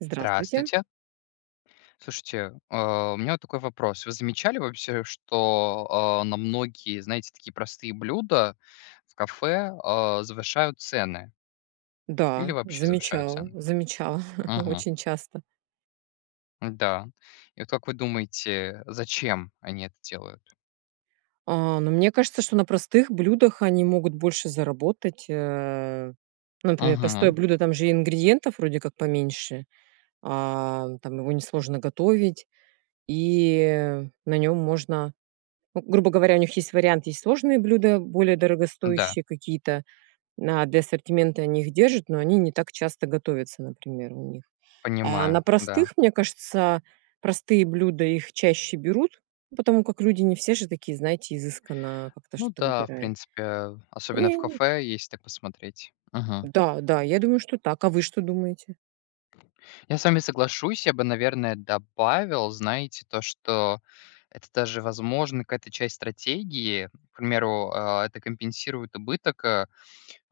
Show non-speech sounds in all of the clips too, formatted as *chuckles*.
Здравствуйте. Здравствуйте. Слушайте, э, у меня вот такой вопрос. Вы замечали вообще, что, а, на многие, знаете, такие простые блюда в кафе, а, завышают цены? Или Да, вообще завышают замечала цены? замечала Мгм. очень часто. Да, и вот как вы думаете, зачем они это делают? А, но мне кажется, что на простых блюдах они могут больше заработать, э. Ну, например, простое Мгм. блюдо- там же и ингредиентов вроде как поменьше, а, там его несложно готовить, и на нём можно, ну, грубо говоря, у них есть вариант: есть сложные блюда, более Да. дорогостоящие какие-то, на для ассортимента они их держат, но они не так часто готовятся, например, у них. А на Понимаю, да. простых, мне кажется, простые блюда- их чаще берут, потому как люди не все же такие, знаете, изысканно как-то Ну что-то да, в выбирают. принципе, э, И особенно в они кафе, если так посмотреть. Мгм. Да, да, я думаю, что так. А вы что думаете? Я с вами соглашусь, я бы, наверное, добавил, знаете, то, что это даже, возможно, какая-то часть стратегии. К примеру, а, это компенсирует убыток, а,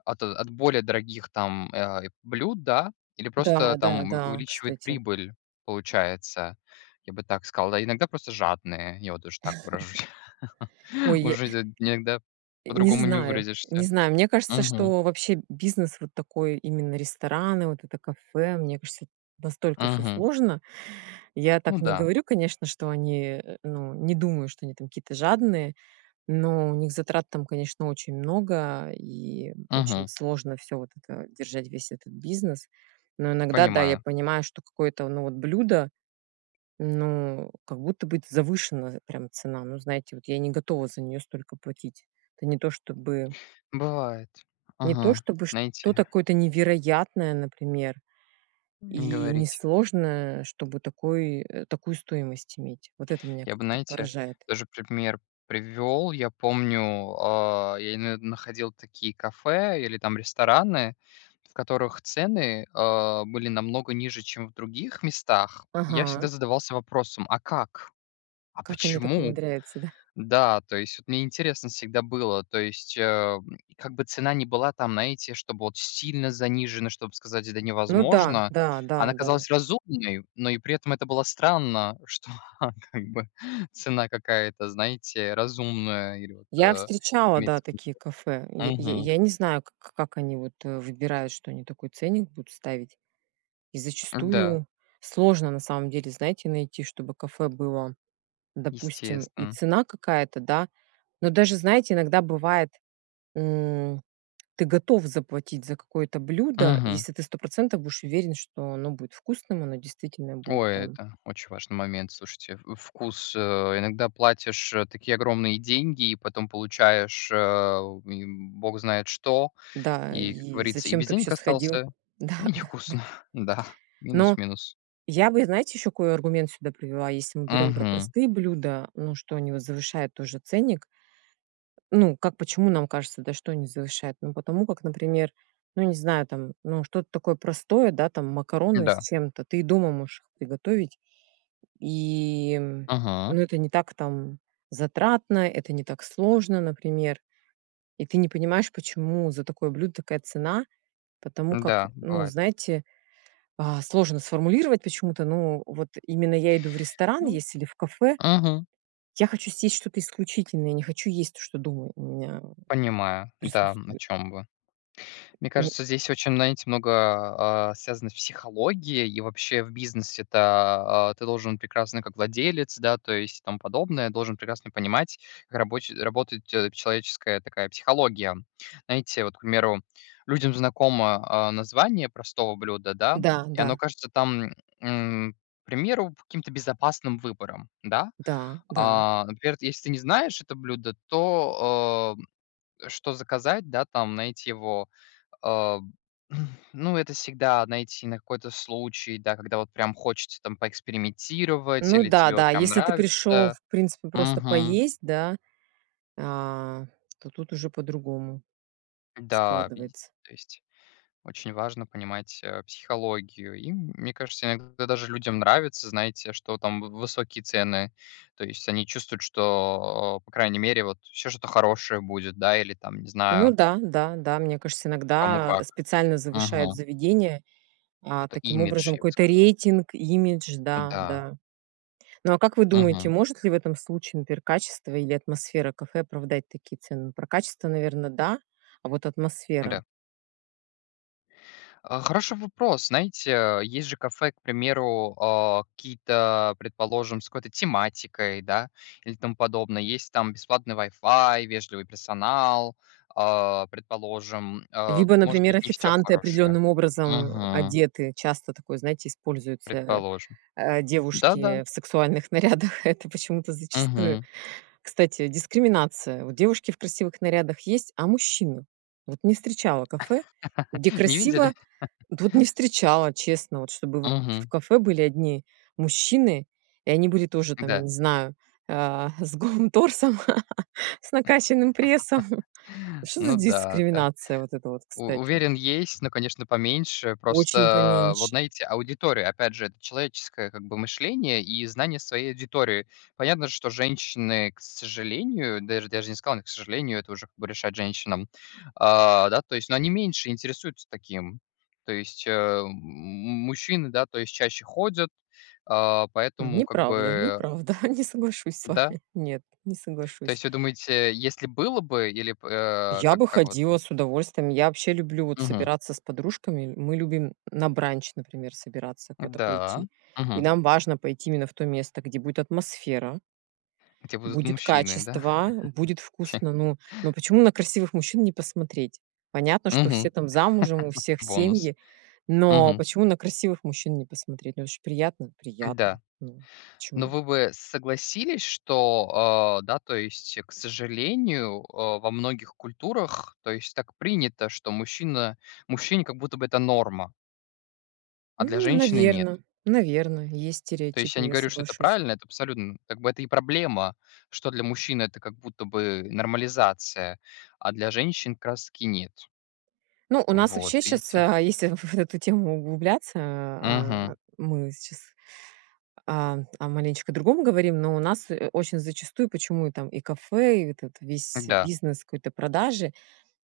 от от более дорогих там, э, а, и блюд, да, или просто Да, да, там у да, увеличивает кстати. прибыль, получается. Я бы так сказал. А иногда просто жадные, я вот тоже так выражусь. *chuckles* *laughs* Ой, я Уже э, де иногда не по-другому не знаю, не выразишься. знаю, мне кажется, Мгм. что вообще бизнес вот такой, именно рестораны, вот это, кафе, мне кажется, настолько всё Мгм. сложно. Я так Ну не да. говорю, конечно, что они, э, ну, не думаю, что они там какие-то жадные, но у них затрат там, конечно, очень много и очень Мгм. сложно всё вот это держать, весь этот бизнес. Но иногда, да, я Понимаю. понимаю, что какое-то, ну вот, блюдо, ну как будто бы завышена прям цена. Ну знаете, вот я не готова за неё столько платить. Это не то чтобы Бывает. не то Мгм, чтобы что-то знаете. какое-то невероятное, например, Не и говорите. несложное, чтобы такой э, такую стоимость иметь. Вот это меня Я бы, как-то знаете, поражает. тоже пример привёл. Я помню, а, я имею в виду, находил такие кафе, или там рестораны, в которых цены, а, были намного ниже, чем в других местах. И я всегда Ага. задавался вопросом: "А как? А Как они так почему?" умудряются, да? Да, то есть мне интересно всегда было, то есть, а, м, как бы цена не была там, знаете, чтобы вот сильно занижена, чтобы сказать: "Это Ну да, невозможно", да, да, она да. казалась разумной, но и при этом это было странно, что как бы цена какая-то, знаете, разумная я говорю, Я вот, встречала, имеет да, смысл. такие кафе. Й й Мгм. я не знаю к к как они вот выбирают, что они такой ценник будут ставить. И Да. зачастую сложно, на самом деле, знаете, найти, чтобы кафе было, допустим, и Естественно. цена какая-то, да, но даже, знаете, иногда бывает, м, ты готов заплатить за какое-то блюдо, Мгм. если ты 100 % будешь уверен, что оно будет вкусным, оно действительно будет Ой, там это очень важный момент, слушайте, в вкус, э. Иногда платишь такие огромные деньги, и потом получаешь а, м, бог знает что, Да и, как и говорится, и зачем без ты вообще денег сходил? остался, и Да, да, да. невкусно, да, Но минус-минус. я бы, знаете, ещё какой аргумент сюда привела, если мы берём про Мгм. простые блюда, ну, что они вот завышают тоже ценник. Ну как, почему нам кажется, да, что они завышают? Ну, потому как, например, ну, не знаю там, ну, что-то такое простое, да, там макароны с Да. чем-то, ты и дома можешь их приготовить, и, Мгм. ну, это не так там затратно, это не так сложно, например, и ты не понимаешь, почему за такое блюдо такая цена, потому как, Да, ну, бывает. знаете, а сложно сформулировать почему-то, ну, вот именно я иду в ресторан Ну, есть или в кафе, мгм. я хочу съесть что-то исключительное, я не хочу есть то, что дома у меня, м, Понимаю, да, м, о присутствует. чём вы. Мне М кажется, здесь очень, знаете, много, а, а, связано с психологией, и вообще, в бизнесе-то, а, ты должен прекрасно как владелец, да, то есть, и тому подобное, должен прекрасно понимать, как рабоч работают человеческая такая психология. Знаете, вот, к примеру, людям знакомо, а, название простого блюда, да, Да, и да. оно кажется там, м, к примеру, каким-то безопасным выбором, да. Да, да. А, например, вот если ты не знаешь это блюдо, то, а, что заказать, да, там, найти его? А. *blows air* Ну, это всегда, знаете, на какой-то случай, да, когда вот прям хочется там поэкспериментировать, Ну или да, тебе вот да. прям Если ты пришёл, нравится. в принципе, просто Мгм. поесть, да, а, то тут уже по-другому Да, видите, складывается. то есть очень важно понимать, а, психологию, и, мне кажется, иногда даже людям нравится, знаете, что там в высокие цены, то есть они чувствуют, что, а, по крайней мере, вот всё что-то хорошее будет, да, или там, не Ну знаю. да, да, да, мне кажется, Кому иногда как, специально завышают мгм. заведения, а, Какой-то таким имидж, образом я бы какой-то сказал. рейтинг, имидж, да, Да. да. Ну, а как вы думаете, Мгм. может ли в этом случае, например, качество или атмосфера кафе оправдать такие цены? Про качество, наверное, да, а вот атмосфера? Да. А, хороший вопрос. Знаете, э, есть же кафе, к примеру, а, какие-то, предположим, с какой-то тематикой, да, или тому подобное. Есть там бесплатный Wi-Fi, вежливый персонал, а, предположим, а Либо, может например, быть, не всё официанты хорошее, определённым образом, а, мгм. одеты. Часто такое, знаете, используется, Предположим, а, да-да. девушки в сексуальных нарядах- это почему-то зачастую. Мгм. Кстати, дискриминация. Вот девушки в красивых нарядах есть, а мужчины? Вот не встречала кафе, где *laughs* Не красиво видели? Тут не *laughs* встречала, честно, вот чтобы в в Мгм. кафе были одни мужчины и они были тоже, там, я Да. не знаю, а, с голым торсом, *laughs* с накачанным прессом. *chuckles* Что за Ну да, да. дискриминация вот это вот, У кстати? уверен, есть, но, конечно, поменьше. Очень Просто, вот поменьше. знаете, аудитория, опять же, это человеческое, как бы, мышление и знание своей аудитории. Понятно, что женщины, к сожалению, даже даже не сказал: "К сожалению", это уже, как бы, решать женщинам, а, да, то есть, но они меньше интересуются таким. То есть, э, м, мужчины, да, то есть чаще ходят, а, поэтому как Неправда, бы неправда, не соглашусь с Да. вами нет, не То соглашусь. есть вы думаете, если было бы или б э, Я как бы как вот? ходила с удовольствием. Я вообще люблю, вот, Мгм. собираться с подружками, мы любим на бранч, например, собираться куда-то Да, пойти. И мгм. нам важно пойти именно в то место, где будет атмосфера. Где будут Будет мужчины, да? *laughs* качество, будет Те вкусно. Ну, но *laughs* почему на красивых мужчин не посмотреть? Мгм, Понятно, что все *laughs* там замужем, у всех бонус, семьи, но мгм. почему на красивых мужчин не посмотреть? Ну, это же приятно? Приятно. Да, Ну, но почему? вы бы согласились, что, а, да, то есть, к сожалению, а, во многих культурах, то есть, так принято, что мужчина мужчине как будто бы это норма а для М, женщины- нет. наверно, наверно, есть То есть, я стереотипы, не я говорю, что это соглашусь. правильно, это абсолютно, м, как бы это и проблема, что для мужчин это как будто бы нормализация, а для женщин как раз-таки нет. Ну, у нас Вот, вообще щас, видите. а, если в в вот в эту тему углубляться, а, Мгм. мы сейчас, а, о маленечко другом говорим, но у нас очень зачастую почему там и кафе, и этот весь Да. бизнес какой-то продажи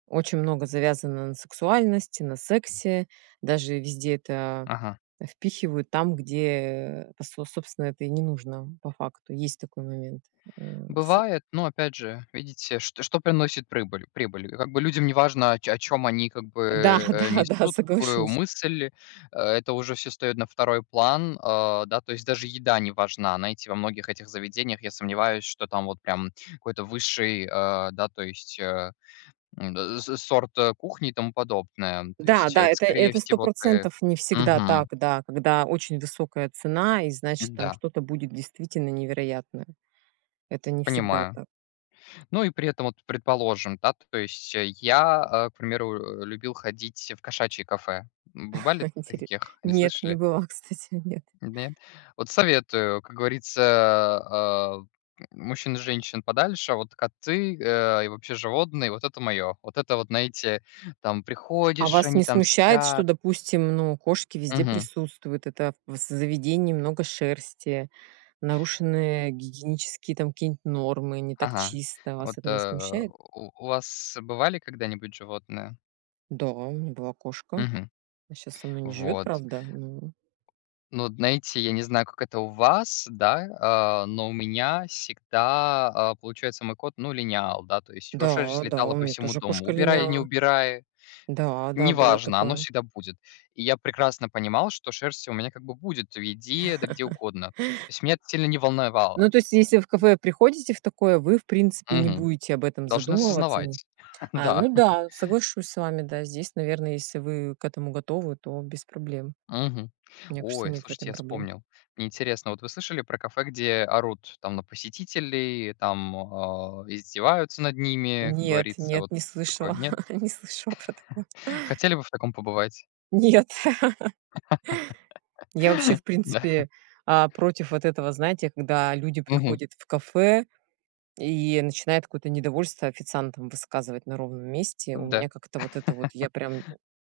очень много завязано на сексуальности, на сексе, даже везде это Ага. впихивают там, где пос собственно, это и не нужно по факту, есть такой момент, э, с Бывает, но, опять же, видите, что что приносит прыбыль прибыль? Как бы людям неважно, о чё о чём они, как бы, Да, э, да, да, несут какую соглашусь. мысль, это уже всё встаёт на 2 план, а, да, то есть даже еда не важна, знаете, во многих этих заведениях, я сомневаюсь, что там вот прям какой-то высший, а, да, то есть, а, м, да, э, со сорт, э, кухни, тому подобное, то Да, есть, да, это, это скорее это всего, тэ 100 % не всегда так, мгм. да, когда очень высокая цена, и, значит, там Да. что-то будет действительно невероятное. Это не всегда Понимаю. так. Ну, и при этом вот, предположим, да, т то есть, я, э, к примеру, э, любил ходить в кошачье кафе. Бывали *chuckles* в т Интере таких, не нет, не слышали? была, кстати, нет. Нет? Вот советую, как говорится, а, а, мужчин и женщин подальше, вот коты, а, и вообще животные, вот это моё. Вот это вот, знаете, там А приходишь, вас они не там смущает, что, спят. допустим, ну, кошки везде Мгм. присутствуют, это в з заведении много шерсти, нарушены гигиенические там какие-нибудь нормы, не так Ага, чисто. Вас вот, это не э, смущает? у у вас бывали когда-нибудь животные? Да, у меня была кошка. Мгм, Она щас со мной не живёт, вот. правда, но Но знаете, я не знаю, как это у вас, да, а, но у меня всегда, а, получается, мой кот, ну, линял, да. То есть его шерсть Да, да, у летала по меня всему тоже дому, кошка убирай, не линяла. убирай- Да, да, было неважно, оно такое. всегда будет, и я прекрасно понимал, что шерсть у меня, как бы, будет в еде, да где *laughs* угодно, то есть меня это сильно не Ну, волновало. то есть, если в кафе приходите в такое, вы, в принципе, не Мгм, будете об этом должны задумываться о ней. осознавать, *chuckles* А, да. ну да, *chuckles* соглашусь с вами, да, здесь, наверное, если вы к этому готовы, то без проблем. Мгм. Мне кажется, Ой, нет в слушайте, этом я проблем. вспомнил. Мне интересно, вот вы слышали про кафе, где орут там на посетителей, там, а, издеваются над ними, как Нет, говорится, нет, вот не такое. слышала, Нет? *chuckles* не слышала про такое. *chuckles* Хотели бы в таком побывать? Нет. *laughs* Я вообще, в *laughs* Да. принципе, а, против вот этого, знаете, когда люди Мгм. приходят в кафе и начинают какое-то недовольство официантам высказывать на ровном месте, у меня Да. как-то вот это вот, *laughs* я прям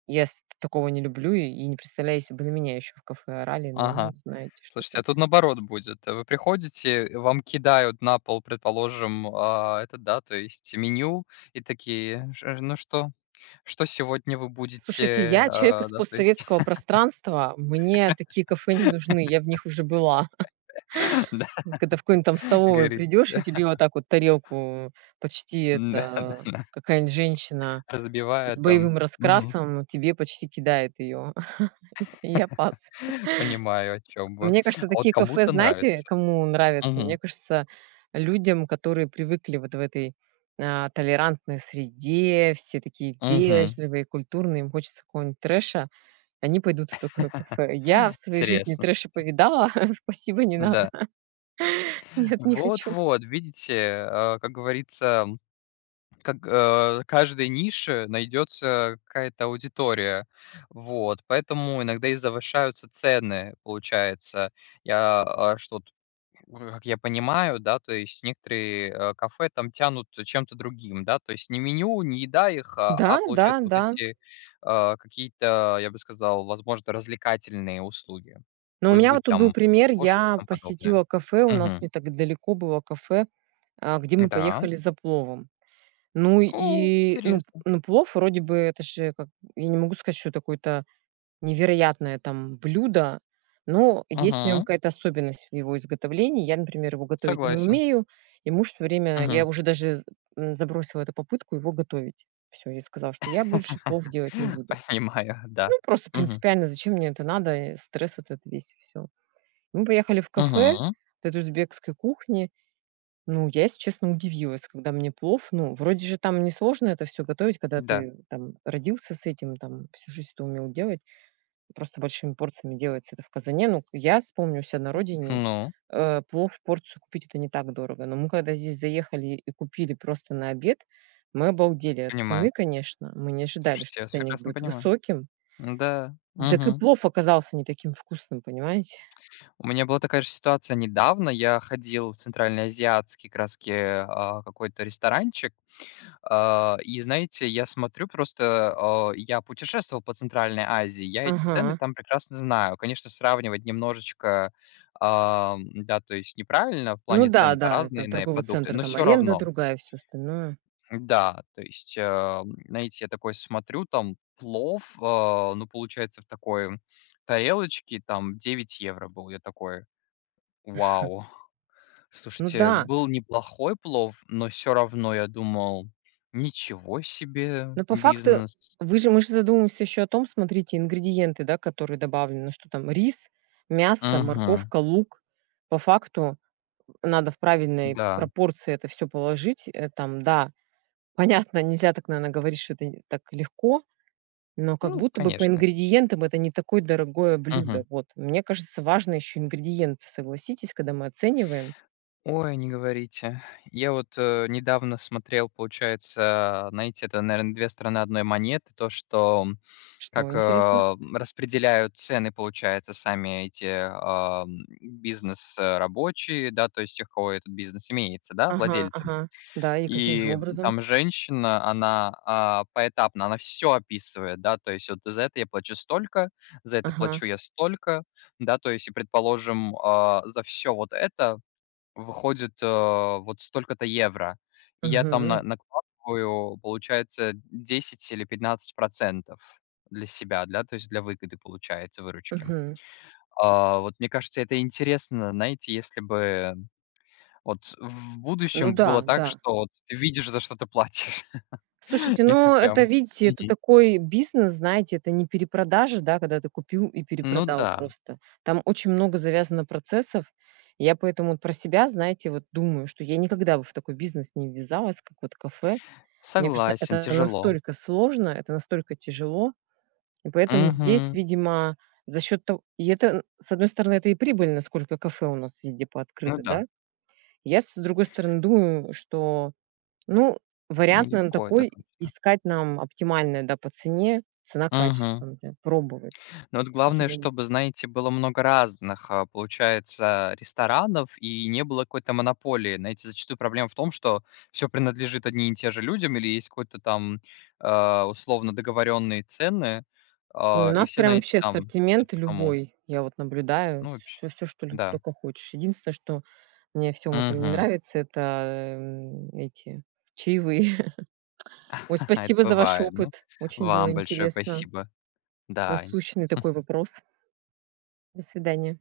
ес я такого не люблю и не представляю, если бы на меня еще в кафе орали, ну, Ага, знаете слушайте, что-то. а тут наоборот будет: вы приходите, и вам кидают на пол, предположим, а, это, да, то есть меню, и такие: "Ш э ж ну, что что сегодня вы Слушайте, будете?" я человек А, из да, то есть. постсоветского пространства, мне такие кафе не нужны, я в них уже была. *laughs* Да, *laughs* Когда в какой-нибудь там *laughs* как столовой говорится. придёшь и тебе вот *laughs* так вот тарелку почти Н-да, да, да, это, какая-нибудь женщина с разбивают там, боевым мгм. раскрасом тебе почти кидает её. *laughs* Я я пас. *laughs* Понимаю, о чём вы, Мне кажется, а вот такие кафе, кому-то знаете, нравится, кому нравятся? Мне мгм. кажется, людям, которые привыкли вот в этой, а, толерантной среде, все такие Мгм. вежливые, культурные, им хочется какого-нибудь трэша, они пойдут в такое *laughs* кафе. Я в своей жизни Интересно, трэша слушайте. повидала, *chuckles* спасибо, не надо. Да. *chuckles* Нет, не хочу. Вот-вот, видите, а, как говорится, как а, каждой нише найдётся какая-то аудитория. Вот, поэтому иногда и завышаются цены. Получается, я, а, что тут, как я понимаю, да, то есть, некоторые, а, кафе там тянут чем-то другим, да, то есть не меню, не еда их, а Да, да, получается, вот да. эти, а, какие-то, я бы сказал, возможно, развлекательные услуги, Но у бу э, меня вот будь тут был там пример: кошки и я тому подобное. посетила кафе, у нас Мгм. не так далеко было кафе, а, где мы Да. поехали за пловом. Ну О и, ну, интересно. ну, плов, вроде бы, это же как Я не могу сказать, что это какое-то невероятное там блюдо, но есть в нём Мгм. какая-то особенность в его изготовлении. Я, например, его готовить не Согласен. умею, и муж всё время... Я Мгм. уже даже з м, забросила эту попытку его готовить. Всё, я сказала, что я больше плов делать не *laughs* буду. Понимаю, да. Ну, просто Мгм. принципиально, зачем мне это надо, стресс этот весь и всё. Мы поехали в кафе Мгм. вот это узбекской кухни. Ну, я, если честно, удивилась, когда мне плов Ну, вроде же там несложно это всё готовить, когда Да. ты там родился с этим, там всю жизнь это умел делать, просто большими порциями делается это в казане. Но к я с помню у ся на родине, Ну. э, плов порцию купить- это не так дорого, но мы, когда здесь заехали и купили просто на обед, мы обалдели от Понимаю. цены, конечно. Мы не ожидали, что Слушайте, я вас ценник прекрасно будет понимаю. высоким Н-да, так и мгм. плов оказался не таким вкусным, понимаете? У меня была такая же ситуация, недавно я ходил в центральноазиатский, как раз-таки, а, какой-то ресторанчик, а, и, знаете, я смотрю просто, а, я путешествовал по Центральной Азии, я эти цены Ага. там прекрасно знаю. Конечно, сравнивать немножечко, а, м-да, то есть, неправильно, в Ну плане да, цены-то да, это разные на э, торговый продукты, центр, но там всё аренда равно. другая, всё остальное. Да, то есть, а, м, знаете, я такой смотрю: там плов, а, ну, получается, в такой тарелочке там 9 евро был. Я такой: *chuckles* "Вау!". Ну Слушайте, да. был неплохой плов, но всё равно я думал: "Ничего себе Но по факту бизнес". вы же можете задумываться еще о том, смотрите, ингредиенты, да, которые добавлены: что там рис, мясо, Мгм. морковка, лук. По факту надо в правильной Да. пропорции это всё положить, э, там, да. Понятно, нельзя так, наверно, говорить, что это, э, так легко, но как Ну, будто бы по конечно. ингредиентам это не такое дорогое блюдо. Мгм. Вот, мне кажется, важно еще ингредиенты, согласитесь, когда мы оцениваем. Ой, не говорите. Я вот, э, недавно смотрел, получается, знаете, это, наверное, 2 стороны одной монеты, то, что, м, Что как, интересно? а, распределяют цены, получается, сами эти, а, бизнес а, рабочие, да, то есть тех, у кого этот бизнес имеется, да, Ага, владельцы. ага, да, и каким же И образом? там женщина, она, а, поэтапно она всё описывает, да, то есть, вот за это я плачу столько, за это Ага. плачу я столько, да, то есть, предположим, а, за всё вот это выходит, а, вот столько-то евро, я там на Мгм. накладываю, получается, 10 или 15 % для себя, для, то есть для выгоды, получается, выручки, Мгм. а. Вот, мне кажется, это интересно, знаете, если бы, вот, в Ну будущем было да, так, да. что, вот, ты видишь, за что ты платишь. *laughs* Слушайте, Я ну, это, прям видите, это Мгм. такой бизнес, знаете, это не перепродажа, да, когда ты купил и Ну перепродал да. просто. Там очень много завязано процессов. Я поэтому про себя, знаете, вот думаю, что я никогда бы в такой бизнес не ввязалась, как вот кафе. Мне кажется, Согласен, это тяжело. настолько сложно, это настолько тяжело. И поэтому здесь, Мгм. видимо, за счет того, и это н с одной стороны, это и прибыльно, насколько кафе у нас везде Ну пооткрыто, да. да. Я, с другой стороны, думаю, что, ну, вариант нам Нелегко, это такой точно. искать, нам оптимальный, да, по цене, Мгм. цена-качество, например, пробовать, Но вот к главное, сожалению. чтобы, знаете, было много разных, а, получается, ресторанов, и не было какой-то монополии. Знаете, зачастую проблема в том, что всё принадлежит одним и тем же людям, или есть какой-то там, а, условно договорённые цены, Ой, у а, и нас все прям на эти вообще там идут ассортимент по тому. любой, я вот наблюдаю Ну, всё вообще, всёш всё, что лю да. только хочешь. Единственное, что мне во всём этом не Мгм. нравится,- это, м, эти, чаевые. *chuckles* Ой, *chuckles* Это спасибо за ваш бывает. Ну, опыт, очень было вам большое интересно. спасибо, да и Насущный такой *chuckles* вопрос. До свидания.